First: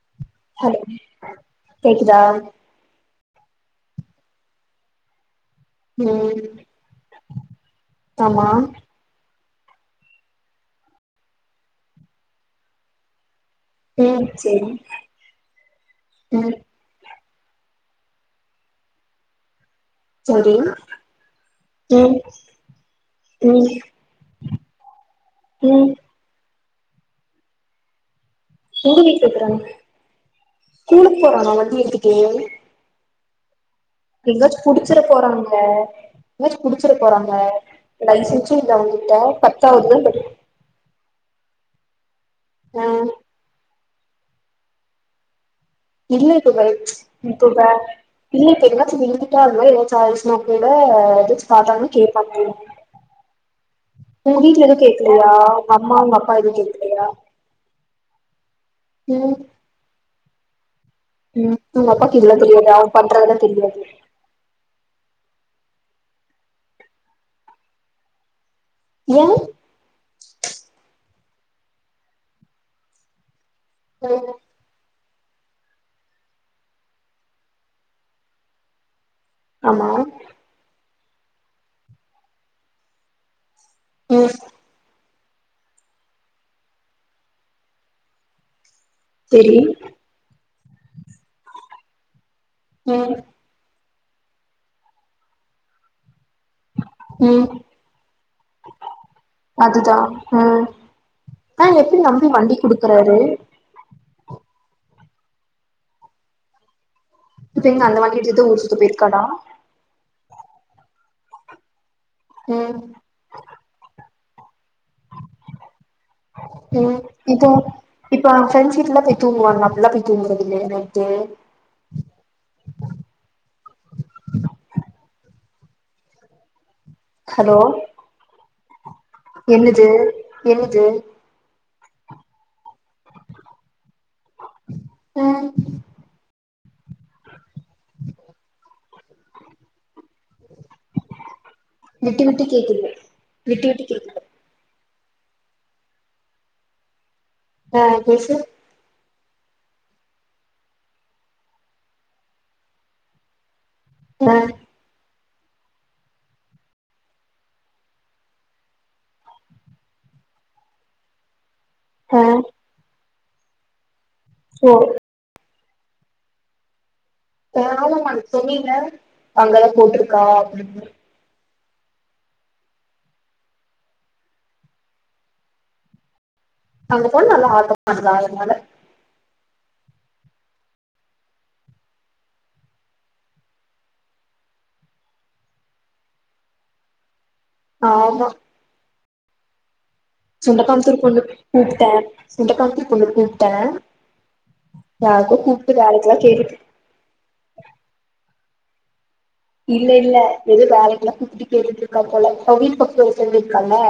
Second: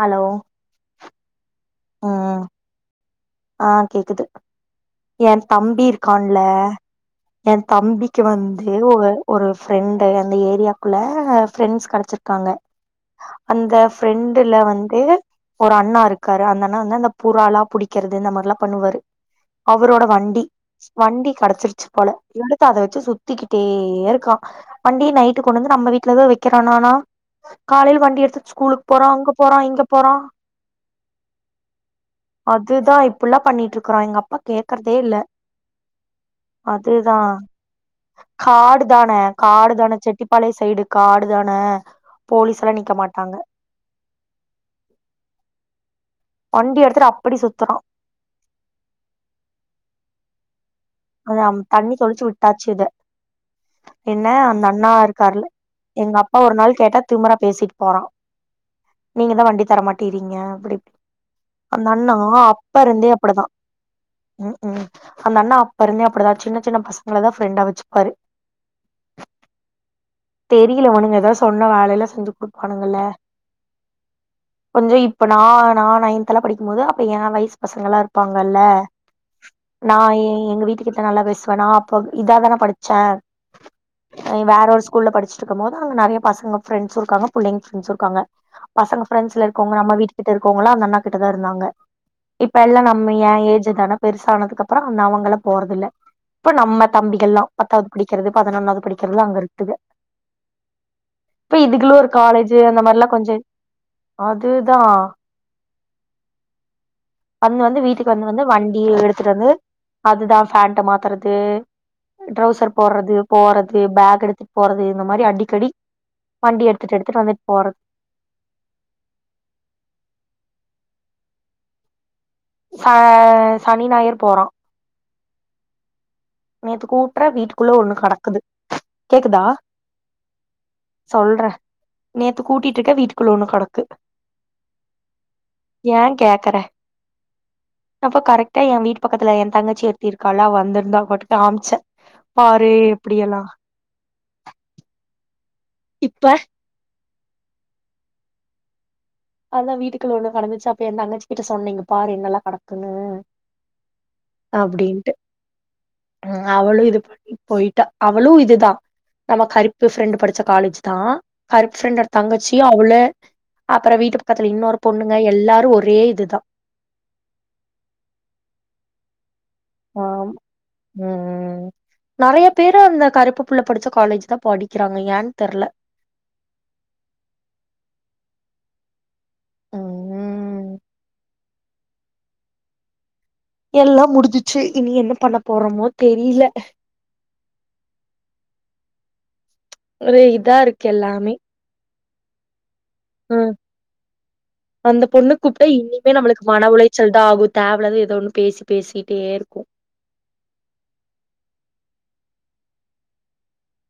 Hello hello கேக்குதா ம் ஆ கேக்குது என் தம்பி ம் இருக்கான்ல எ தம்பிக்கு ஆமா வந்து ஒ ஒரு ஃப்ரெண்டு் அந்த ஏரியாக்குள்ள ப்ரெண்ட்ஸ் கெடச்சிருக்காங்க அந்த ம் ஃப்ரெண்டுல சேரி வந்து ஒரு அண்ணா இருக்காரு ம் அந்த அண்ணா வந்தந்த பூராலா புடி க்கிறது இந்த மார்லா பண்ணுவாரு அவரோட வண்டி சரி வண்டி கெடச்சிருச்சு போல ம் எடுத்து அத வச்சு ம் ம் சுத்திக்கிட்டே இருக்கா வண்டிய நைட்டு கொண்னந்து நம்ம வீட்லதா வைக்கிற தானானா காலையில் வண்டி எடுத்து [unintelligible] ஸ்கூலுக்கு போறா அங்க போறா இங்க போறா ஸ்கூலுக் போறானா வண்டி எடுத்துட்டு அ இப்பில்லா பண்ணிட்ருக் எங்காச்சு புடுச்சிர போறாங்க எங்காச்சு புடிச்சிர அதுதா போறாங்க லைசென்ஸு இல்ல காடு தான அவங்கிட்ட பத்தாவது தா படி டுதானே போலீஸல்லா ஆ நிக்க மாட்டாங்க [inaudible] இல்ல இப்ப பை வண்டி எடுத்துட்டு அப்டி இப்ப ப சுத்துறா இல்ல இப்ப எங்காச்சு விழுந்துட்டா அந்த மாரி எதாச்சு ஆயிர்ச்சுனா [unintelligible] அதாம் தண்ணி தொளிச்சு விட்டாச்சுத என்ன உங்க அந்த வீட்ல எதுவு அண்ணா கேக்கலையா இருக்காருல உங்க அம்மா எங்க உங்க அப்பா ஒரு எதுவு நாள் கேட்டா கேக்கலையா திமிரா பேசிட்டு போறா நீங்க ம் தா வண்டி தரமாட் டிரிங்க அப்பிடி ம் உங்க அப்பாக்கு இதுல்லா தெரியாதா அவ பண்றதுலா தெரியாது அந்தண்ணாப் பருந்தே அப்புடிதா சின்ன சின்ன பசங்கள தா ஃப்ரண்டா வச்சுப்பாரு ஏ தெரியில இவனுங்க எதா சொன்ன வேலைல்லா செஞ்சு குடுப்பானுங்கல்ல ஓ [unintelligible] இப்ப நா நா‌ நைன்தெல்லா படிக்கும்மோது அப்ப ஏ வயசு பசங்கல்லா இருப்பாங்கல்ல ஆமா நா ஏ எங்க வீட் டுகிட்ட நல்லா பேசுவனா அப்ப இதாதான படுச்ச ம் அ வேற ஒரு ஸ்கூல்ல படு ச்சுட்ருக்கும்மோது அங்க நெறைய பசங்க ஃப்ரெண்ட்ஸு இருக்காங்க புள்ளைங்க ஃப்ரண்ட்ஸுருக்காங்க பசங்க ஃப்ரண்ட்ஸ்ல செரி இருக்கவுங்க நம்ம வீட்டு கிட்ட இரு இருக்கோங்களா அந்தண்ணா கிட்டதான் இருந்தாங்க இப்ப எல்லா நம்ம ம் ஏ ஏஜ் தான பெருசானதுக்கு அப்றோ நா அவங்கள போறதுல்ல இப்ப நம்ம தம்பிகளல்லா ம் பத்தாவது படிக்கிறது பதினொன்னாவது படிக்கிறது அங்க இருக்குது அதுதா ம் இப்ப ஆ எப்டி இதுக்கோளு ஒரு நம்பி காலேஜ் வண்டி அந்த மாரி எல்லாம குடுக்குறாரு கொஞ்ச அதுதான் வந்து இப்ப வந்து எங்க அந்த வீட்டுக்கு வண்டி வந்து வந்து எடுத்துட்டு ஊர் சுத்த வண்டி போயிருக்காடா எடுத்துட்டு வந்து அதுதா ஃபண்ட மாத்துறது ட்ரௌசர் ம் போடுறது போறது பேக் எடுத் வண்டி எடுத்துட்டு ம் எடுத்துட்டு வந்துட்டு இப்போ போறது இப்ப ஃப்ரெண்ட்ஸ் வீட்ல போய் தூங்குவாங்களா அப்டி எல்லா போய் தூங்குறது இல்லைய எ ச சனி ஞாயற் போறான் நேத்து கூட்டுறே ஹலோ வீட்டுக்குள்ள ஒண்ணு கிடக்குது என்னது என்னது சொல்ற நேத்து கூட்டி ட்டு இருக்கன் வீட்டுக்குள்ள ஒண்ணு கடக்குது ம் ஏன் கேக்கிற அப்போ கரெக்டா என் வீட்டு பக்கத்துல என் தங்கச்சி இருக்காலா வந்திருந்தா காமிச்சன் விட்டு விட்டு பாரு கேக்குது எப்டி எல்லா விட்டு விட்டு கேக்குது இப்ப ஆ பேசு அதான் வீட்டுக்குள்ள ஒண்ணு கடந்துச்சா அப்ப என் தங்கச்சி கிட்ட சொன்னேன் பாரு என்னெல்லாம் கடக்குன்னு ஆ அப்டின்ட்டு ம் அவளும் இது பண்ணி போயிட்டா அவளும் இதுதான் நம்ம கருப்பு ஃப்ரெண்டு் படிச்ச காலேஜ் தா கருப்பு ஃபிரிண்ட் ஒட ஆ தங்கச்சி அவுள [unintelligible] விட் பக்கத்துல ஓ இன்னொரு பொண்ணுங்க எல்லாரும் ஒரு ஒரே இதுதான் [unintelligible] சொன்னீங்க அங்கதான் போட்டுருக்க ஆம் ம் நெறைய பேரு அந்த கருப்பு புள்ள படிச்ச காலேஜ் தா படிக்கிறாங்க ஏன் தெர்ல அங்க போனா நல்ல ஆட்டம் [unintelligible] அதனால ம் எல்லா முடிஞ்சிச்சி இனி என்ன பண்ண போறோமோ தெரில ஆமா ஒரு இதா இருக்கு சுண்டக்காம்புதூர் பொண்ணுக் எல்லாமே கூப்ட்ட சுண்டக்காம்புதூர் ம் அந்த பொண்ணு யாருக்கோ கூப்ட்டா கூப்ட்டு இன்னுமே வேலைக்குலா நம்மளுக்கு கேட்டுட்டு மன உளைச்சல்தா ஆகு தேவலாத ஏதோ ஒன்னு பேசி பேசி இல்ல இல்ல ஏதோ வேலைக்குல்லா கூப்புட்டு கேட்டுட்டு இருக்கா போல அவ வீட்டு பக்கோ ஒரு ஃப்ரெண்டு இருக்கால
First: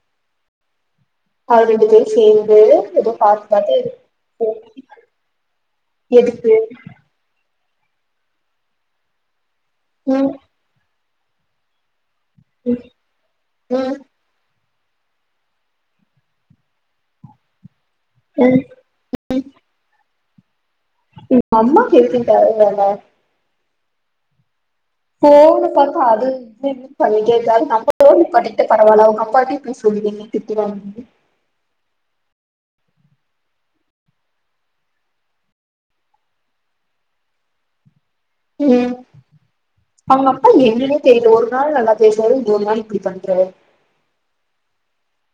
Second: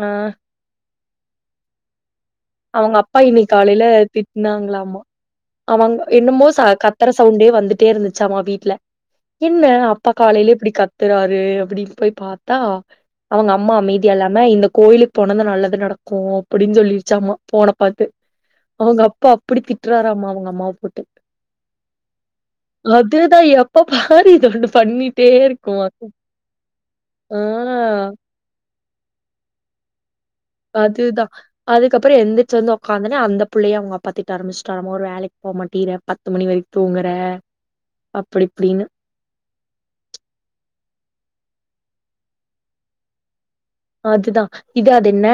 ஆ அவகிட்ட கேள் அவங்க அப்பா இனி காலைல திட்னாங்களாமா அவங்க என்னமோ எதுக்கு ச கத்தர சவுண்டே வந்துட் ட்டே இருந்துச்சாமா வீட்ல என்ன அப்பா ம் காலைலயே இப்டி கத் துராரு அப்டி இப்போய் பாத்தா ம் அவங்க அம்மா ம் அமைதியா இல்லாம இந்த கோயிலுக்கு போனதா நல்லது நடக்கு அப்டின்னு சொல்லிருச்சாமா போனப் பாத்து ம் அவங்க அப்பா அப்டி திட்றாராமா உங்கம்மாவு உங்க அம்மாக்கு எதுக்கு இந்த தேவ இல்லாத வேல அதுதா எப்ப பாரு இது ரெண்டு [unintelligible] பரவால ஆ அவங்க அப்பாட்டையு போய் சொல்லி வெய்ங்க அதுதா அதுக்கப்பறோ எந்த ச்சு வந்து உக்காந்தனே அந்த புள்ளைய அவங்க அப்பா திட்ட ஆரம்பச்சுட்டாராம ஒரு வேலைக் போமாட்டிற பத்து மணி வரைக்கு தூங்குற அப்டி ம் இப்டின்னு அவங்க அப்பா எங்கனே தெரிரதுல்ல ஒரு நாள் நல்லா பேசுறாரு இன்னொரு நாள் இப்டி பண்றாரு அதுதா இது அது என்ன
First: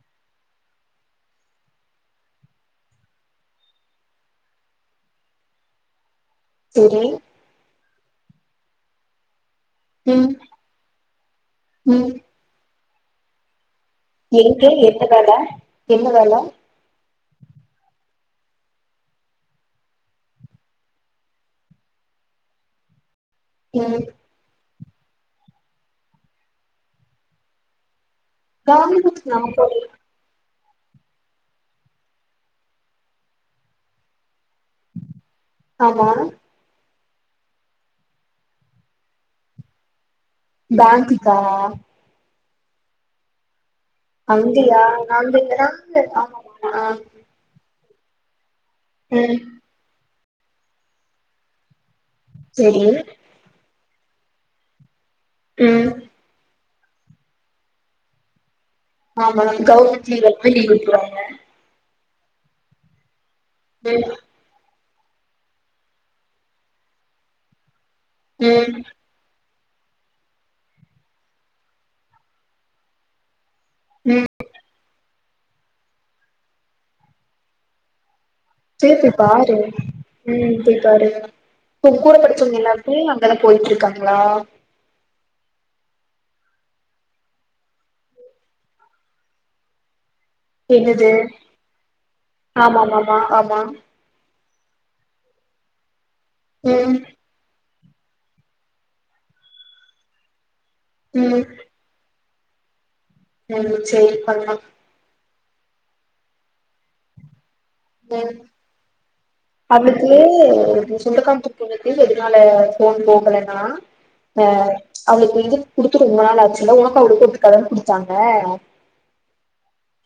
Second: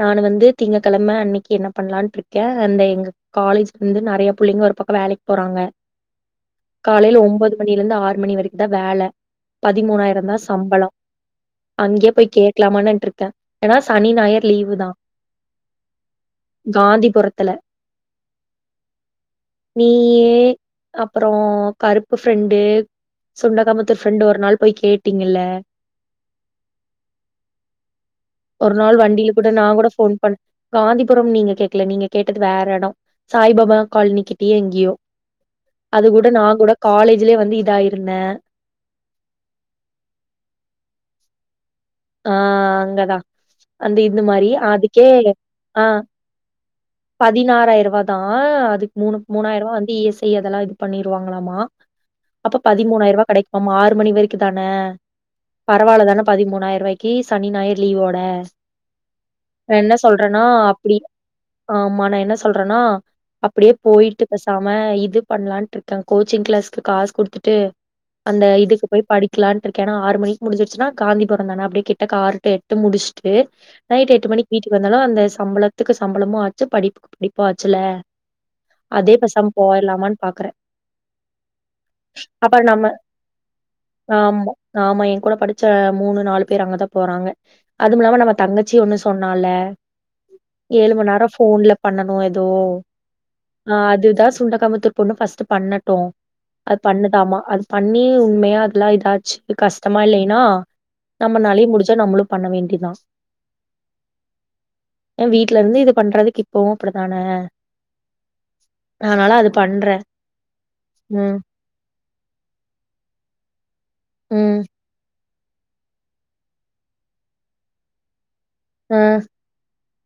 நானு வந்து திங்க்கெழம அன்னிக்கு என்ன பண்லான்ட்ருக்க அந்த எங்க காலேஜ்லிருந்து நெறைய புள்ளைங்க ஒரு பக்கோ வேலைக் போறாங்க செரி காலைல ஒம்போது மணி இன்னில இருந்து ஆறு மணி வரைக்குதா வேல ம் பதிமூணாயிரோந்தா சம்பளோ ம் அங்கே போய் ஆமா நின்ட்ருக்க எங்க எந்த வேல என்ன வேல துல நீயி அப்பறோ கருப்பு ஃப்ரெண்டு சுண்டகாமத்தூர் ம் ஃப்ரெண்டு ஒரு நாள் போய் கேட் விட்டீங்கள ஒரு நாள் கவர்மெண்ட் வண்டியில கூட நாம நா போல கூட ஃபோன் பண் காந்திபுரம் நீங்க கேக்கல. நீங்க கேட்டது வேற எடோ சாய்பாபா காலனிக்கி ட்டயோ எங்கியோ அது ஆமா கூட நாங் கூட காலேஜ்லயே வந்து இதா இருந்தே. பேங்க்குக்கா? ஆ அங்கதா. அந்த இது மாரி அங்கயா அதுக்கே நாங்க ஆ நாங்க ஆமாமா ஆ பதினாறாயர்ருவா தா அதுக் மூணு ம் மூணாயர்ரூவா வந்து இ எஸ் ஐ அதெல்லா இது பண்ணிருவாங்களாமா. அப்ப செரி பதிமூணாயர்ரூவா கெடைக்குமாமா ஆறு மணி வரைக்குதானே ம் பரவால்லதான பதிமூ ன்றுவாய்க்கி சனி ஞாயர் லீவோட ஆமா நா என்ன கவர்மெண்ட் லீவு சொல்றேன்னா அப்பயு லீவ் அப்டி விட்ருவாங்க ஆமா நா என்ன சொல்றனா அப்டியே ம் போயிட்டு பேசாம இ து பண்லான்ட்ருக்கே கோச்சிங் கிளாஸ்க்கு காஸ் குடுத்துட்டு அந்த ம் இதுக்கு போய் படிக்கலான் ருக்கே ஏன்னா ஆறு மணிக்கு முடிஞ்சிருச்சுனா காந்திபுர ந்தான அப்டியே கிட்டக்க ஆறு டு எட்டு முடிச்சுட்டு நைட் ம் எட்டு மணிக்கு வீட்டுக்கு வந்தாலு அந்த சம்பளத்துக்கு சம்பளமு ஆச்சு படிப்புக்கு படிப்பு ஆச்சல்ல. சரி போய் பாரு பாக்குறே உம் போய் பாரு உன் கூட அப்ப படிச்சவங்க நம்ம எல்லாருமே அங்கல்லா போயிட்ருக்காங்களா? ஆமா ஆமா என் கூட படிச்ச மூணு நாலு பேர் அங்கதா போறாங்க. அதுமில்லாம நம்ம தங்கச்சி ஒண்ணு சொன்னால்ல ஏழு மணி என்னது நேரோ ஃபோன்ல பண்ணனு ஏதோ ஆமாமாமா ஆமா ஆ அதுதா சுண்ட க்காமுத்தூர் பொண்ணு ஃபர்ஸ்ட்டு பண்ணட்டு. அது ம் பண்ணுதாமா அது பண்ணி உண்மையா அதல்லா இதாச்சு கஷ்டமா இல்லைன்னா ம் நம்மனாலயு முடிஞ்சா நம்மளு பண்ண வேண்டியதா. ம் சரி பண்லா. ஏ வீட்ல இருந்து இது பண்றதுக்கு இப்பவு அப்டிதான? ம் பண்றேன். அவுளுக்கு அந்த ம். சுண்டக்காமுத்தூர் பொண்ணுக்கு அதனால போன் போகலன்னா ம். ஆ [unintelligible] இது குடுத்து ரொம்ப நாள் ஆச்சுல உனக்கு அவளுக்கு எப்டி கடன் குடுத்தாங்க ஆ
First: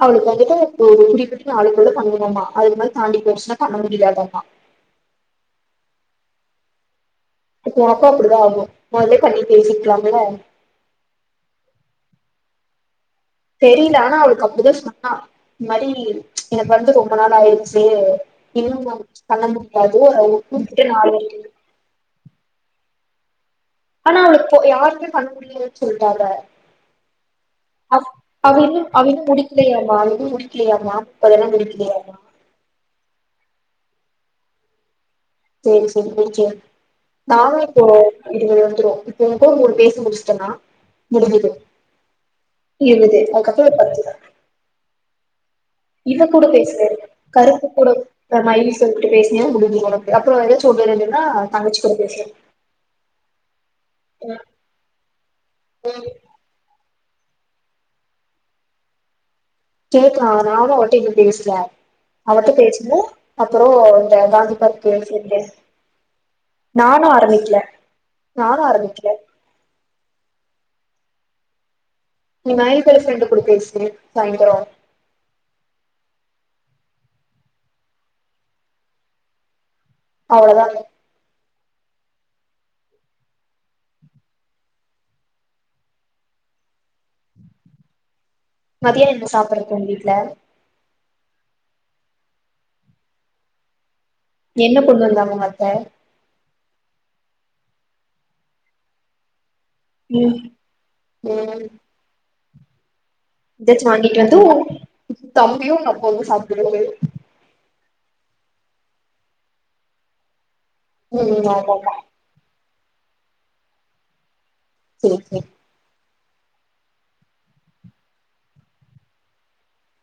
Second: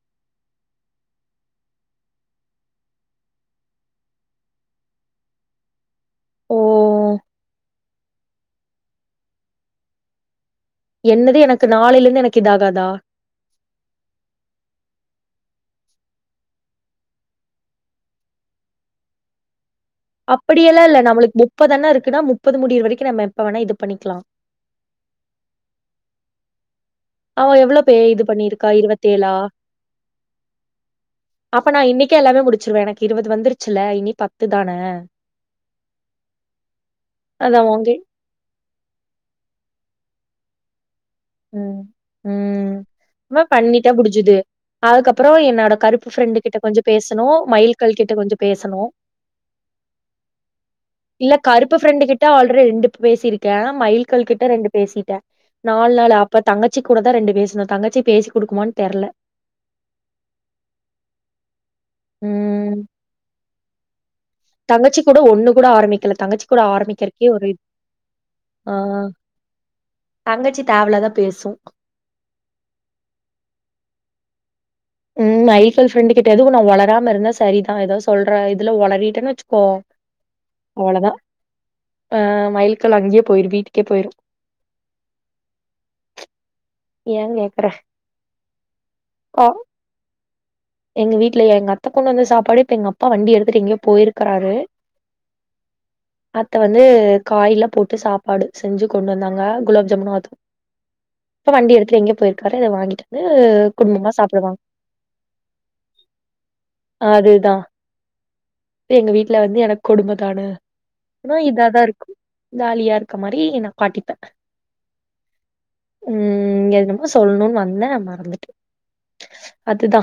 அவளுக் வந்துட்டு [inaudible] குறிப்பிட்ட நாளுக்குள்ள பண்ணனுமா அதுக்கு மேல் தாண்டி போச்சுனா பண்ண முடியாதாமா ஓ இப்ப ஒனக்கு அப்பிடிதா ஆகு மொதலே பண்ணி பேசிர்க்லாமுல்ல என்னது எனக்கு நாளைலெந்து எனக்கிதாகாதா தெரில ஆனா அவளுக்கு அப்டிதா சொன்னா இந் மாரி எனக்கு வந்து ரொம்ப நாள் ஆயிர்ச்சு இன்னும் [unintelligible] அப்படியல்லா இல்ல நம்மளுக் முப்பதண்ணா இருக்குன்னா முப்பது முடியிற வரை கிற மேம் ஆனா அவளுக் போ யாருமே பண்ண [unintelligible] சொல்டாங்க அவ எவ்ளோ பே இது பண்ணிருக்கா அவ இன்னு இருவத்தேழா முடிக்கலையாமா அவ இன்னு முடிக்கலையாமா முப்பதெல்லா அப்ப நா முடிக்கலையாமா இன்னைக்கே எல்லாமே முடுச்சிருவே எனக்கு இருவது வந்துருச்சு எல்ல இனி பத்து தான சேர் சேரி [unintelligible] நானு அதான் இப்போ உங்க [unintelligible] வந்துரு இப்ப [unintelligible] பேசி முடிச்டனா முடுஞ்சுது ம். ம். இருவதே அதுக்கப்பறொ பத்து ப்றோ என்னா த கருப்பு இவ ஃப்ரெண்டு கூட கிட்ட கொஞ்ச பேசுனே பேசணு கருப்பு கூட மயில்கல் கிட்ட கொஞ்ச மயிலு பேசணு சொல்லிட்டு பேசினியா முடிஞ்சுது உனக்கு அப்புறோ ஏதாச்சு ஒன்னு ரெண்டுன்னா இல்ல கருப்பு தங்கச்சி கூட ஃப்ரெண்டு கிட்ட பேசு ஆல்ரெ ரெண்டு பேசிருக்கே மயில்கல் ஆ கிட்ட ரெண்டு பேசிட்டே நா நால்நாள் அப்ப தங்கச்சி கூடதா ரெண்டு பேசுனொ தங்கச்சி பேசிக்குடுக்குமான் தெர்ல கேக்றா நானு அவன்ட்ட இன்னு பேசல அவட்ட ம். பேசனு அப்றோ தங்கச்சி கூட ஒண்ணு கூட ஆரம்மிக்கல தங்கச்சி கூட நானு ஆரம்மிக்கிறக்கே ஒரு இ ஆரம்பிக்கல நானு ஆ ஆ ஆரம்பிக்கல தங்கச்சி தேவலாதா பேசு நீ மயில்கல் ஃப்ரெண்டு கூட பேசு சாய்ந்தரொ ம் மயில்கல் ஃப்ரெண்டு கிட்ட எதுவு நா ஒளராம இருந்தா சரிதா எதா சொல்ற இதுல ஒளறிட்டன் வச்சுக்கோ அவ்ளொதா ஆ மயில்கல் அங்யே போயிரு வீட்டுக்கே போயிரு ஏங் கேக்குற மதியான என்ன ஆ சாப்புட்றக்கு உங்க வீட்ல எங்க வீட்லயா எங்க அத்த கொண்னந்த சாப்பாடே இப்ப எங்க அப்பா வண்டி எடுத்துட்டு எங்கயோ போயிருக் கறாரு என்ன கொண்டு வந்தாங்க உங்க அத்த அத்த வந்து காயலாம் போட்டு சாப்பாடு செஞ்சு கொண்டு வந்தாங்க குலோப்ஜாமுனு அதுவு ம் இப்ப ம் வண்டி எடுத்துட்டு எங்கயோ போயிர் கடைல வாங்கிட்ட ந்து குடும்பமா சாப்புடுவாங் பியு உங்கப்பாவு [unintelligible] தெ எங்க வீட்ல வந்து எனக் கொடும தான னா ம் இதாதா ஆமாமா இருக்கு ஜாலியா இருக்க மாரி நா காட்டிப்பே சேர் சே ம் என்னமோ சொல்னுன் வந்தே மறந்துட்டே அதுதா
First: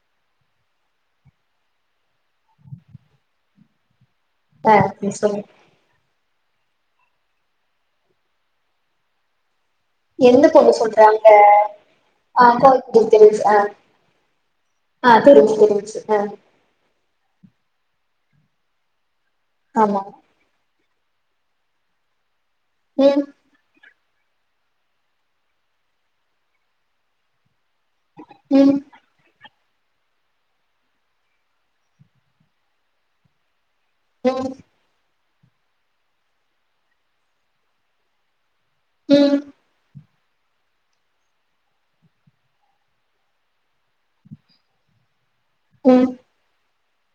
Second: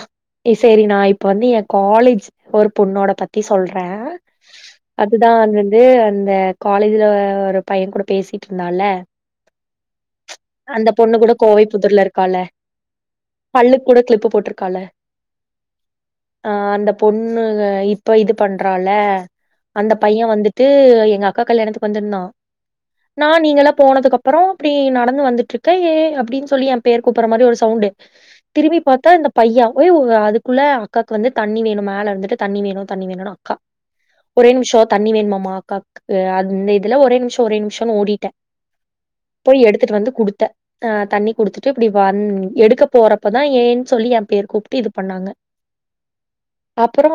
சேரி நா இப்ப வந்து ஏ காலேஜ் ஒரு பொண்ணோட பத் தி சொல்றே ஆ நீ அதுதா சொல்லு அன்வந்து அந்த காலேஜுல ஒரு பைய கூட பேசிட்ருந்தால்ல அந்த பொண்ணு கூட கோவை புத்தூர்ல இருக்கால்ல ஆ கோயம்புத்தூர் தெரிஞ்சு ஆ பல்லுக் கூட க்ளிப்பு போட்ருக்கால்ல ஆ தெரிஞ்சு தெரிஞ்சு ஆ அந்த பொண்ணு இப் இப்ப இது பண்றால அந்த ஆமா பைய வந்துட்டு எங்க அக்கா கல்யாணத்துக்கு வந்துருந்தா ம் நா நீங்களா போனதுக்கப் அப்பரோ இப்டி நடந்து வந்துட்ருக்க ஏ அப்டின்னு சொல்லி எ பேர் கூப்புற மாரி ஒரு ஸ் சவுண்டு ம் திரும்பி பாத்தா இந்த பையா ஒய் உங்க அதுக்குள்ள அக்காக்கு வந்து தண்ணி வேணும்மா மேல இருந்துட்டு தண்ணி வேணு தண்ணி வேணுனா அக்கா ஒரே ம் நிம்ஷோ தண்ணி வேணுமாம் மா கார்க்கு அ இந்த இதெலாம் ஒரே நிமிஷம் ஒரே நிமிஷம் ஓடிட்டேன் ம் போய் எடுத்துட்டு வந்து குடுத் த ஆ தண்ணி குடுத்துட்டு இப்டி வந் எடுக்க போறப்பதா ஏன் சொல்லி எம் பேர் கூப்ட்டு இது பண்ணாங்க ம் அப்பறோ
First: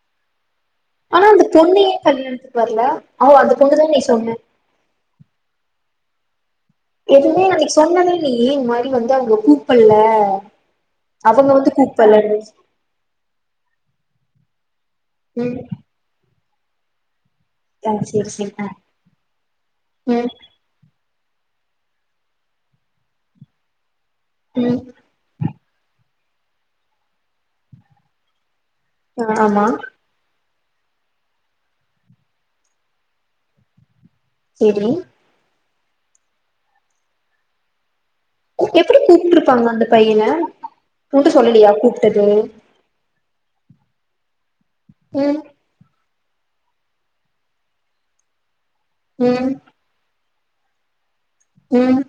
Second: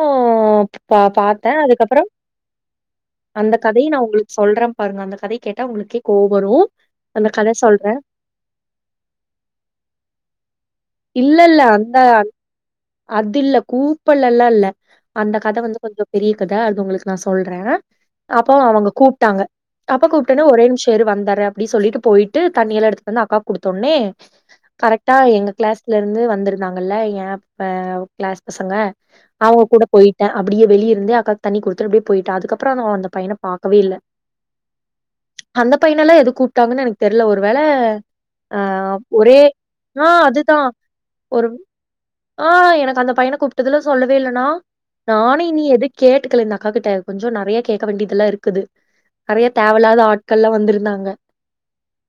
பா ஆனா அந்த பாத்த பொண்ணு ஏ அதுக்கப்பறோ கல்யாணத்துக்கு வரல ஓ அந்த பொண்ணுதா கதய் நா நீ உங்களுக்கு சொன்ன சொல்ற பாருங்க அந்த கதை கேட்டா உங்களுக்கே கோவ் வரு அந்த எதுமே கத அன்னைக்கு சொல்றே சொன்னதில்லயே இந்த மாதிரி வந்து அவங்க கூப்பல இல்ல அவங்க இல்ல வந்து அந்த கூப்பலனு அது இல்ல கூப்பள் எல்லாம் இல்ல அந்த கத ம் வந்து கொஞ்ச பெரிய குதா அது உங்களுக்கு நாஸ் சொல்ற ஆ சேரி சேரி அப்ப ஆ அவுங்க கூப்ட்டாங்க அப்ப ம் கூப்ட்டோனே ஒரே நிம்ஷோ இரு வந்தர் ட்றயா அப்புடி சொல்லிட்டு போயிட்டு தண்ணியெல்லா எடுத்துட்டு வந்து அக்கா குடுத்தொன்னே ம் கரெக்டா எங்க கிளாஸ்ல இருந்து வந்துருந்தாங்கல்ல ஏ ப்ப கிளாஸ் பசங்க ஆ அவுங்க ஆமா கூட போயிட்ட அப்படியே வெளிய இருந்து அக்காக்கு தண்ணி குடுத்துட்டு அப்படியே போயிட்ட அதுக்கப்பறோ நா அந்த பையன பாக்கவேல்ல செரி அந்த பையனல்லா எது கூப்ட்டாங்கன்னு எனக்கு தெரில ஒரு வேல எப்படி கூப்ட்டுருப்பாங்க அந்த பையன அதுதா உன்ட ஒரு சொல்லுலியா கூப்புட்டுட்டு ஆ எனக்கு அந்த பையன கூப்ட்டதுல சொல்லவேல்லனா ம் நானே நீ எதுக் கேட்டுக்கல இந்த அக்கா கிட்ட கொஞ்சோ நறைய கேட்க வேண்டிதெல்லா இருக்குது நறைய ம் தேவயில்லாத ஆட் கெல்லா வந்துருந்தாங்க ம்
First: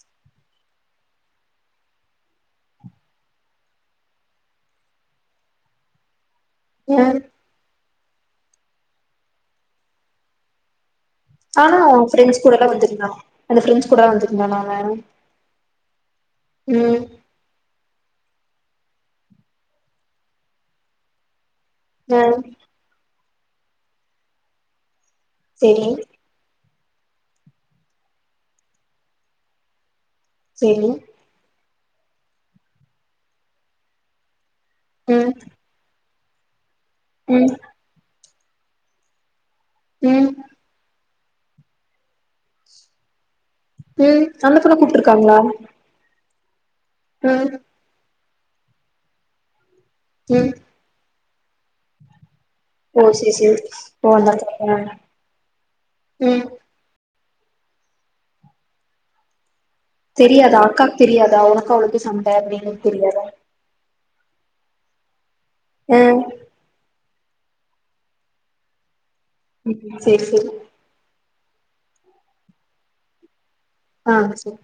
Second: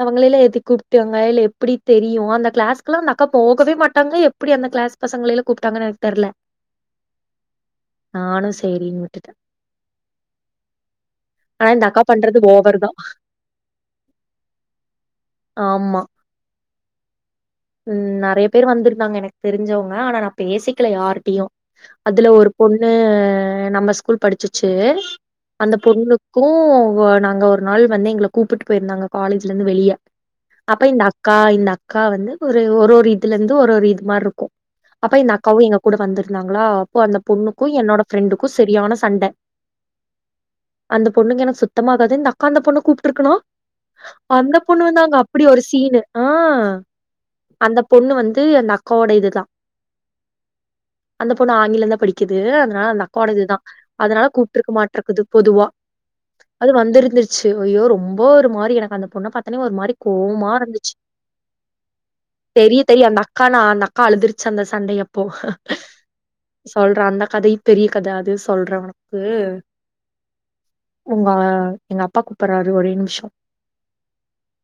அவங்கள எல்லா எதுக்கூப்டாங்க இல்ல எப்டி தெரியு அந்த கிளாஸ்க்கெல்லா அந்த அக்கா போகவே மாட்டாங்க எப் எப்படி அந்த கிளாஸ் பசங்களைலா கூப்ட்டாங்கனு எனக்கு தெர்ல அ நானு சேரின் விட்டுட்ட ஆனா அவ ஃப்ரெண்ட்ஸ் கூடல்ல வந்திருந்தா அந்த ஃப்ரெண்ட்ஸ் கூடதா வந்திருந்தானா அவ? ஆமா ம் ம் நெறைய பேர் வந்திருந்தாங்க எனக் தெரிஞ்சவங்க ஆனா நா பேசிக்கல யார்ட்டயு. ஆ அதுல ஒரு பொண்ணு ஆ நம்ம ஸ்கூல் படிச்சிச்சு. அந்த சேரி பொண்ணுக்கு ஒ நாங்க ஒரு நாள் வந்து எங்கள கூப்புட்டு போயிருந்தாங்க காலேஜ்லிருந்து வெளிய. அப்ப சேரி இந்த அக்கா இந்த அக் கா வந்து ஒரு ஒரு ஒரு இதுல இருந்து ஒரு ஒரு இது மாரி இருக் அப்ப இந்த ம் அக்காவு எங்க கூட வந்துரு ந்தாங்களா க்கு அந்த ம் பொண்ணுக்கு என்னோட ஃப்ரெண்டு க்கு செரியான சண்ட ம் அந்த பொண்ணுக்கு எனக்கு சுத்தமா ஆகாது இந்த அக்கா அந்த பொண்ண கூப்ட்ருக்குனா ம் அந்த பொண்ண பொண்ணு வந்து அங்க கூப்ட்ருக்காங்களா அப்டி ஒரு சீனு. ஆ ம் அந்த பொண்ணு வந் து அந்த அக்காவோட இது தா ம் அந்த பொண்ணு ஆங்கிலந்தா படிக்கி து அதனால அந்த ஓ சேரி அக்காவோடதுதா சேரி ஓ அதனால அந்த அக்கா கூப்ட்டுருக்குமாட்றக்குது பொதுவா ம் அது வந்திருந்து ச்சு ஐயோ ரொம்ப ஒரு மாரி எனக்கு அந்த பொண்ண பாத் தெரியாதா அக்காக்கு தெரியாதா உனக்கு அவுளுக்கு சண்ட அப்டின்னு தெரியாதா? கா அழுதுருச்சு அந்த சண்டையப்போ ஆ சொல்ற அந்த கதை பெரிய கத அது சொல்ற உன ம் செரி செரி. உங்க எங்க அப்பா கூப்பட்றாரு ஒரே நிமிஷோ. ஆ செரி.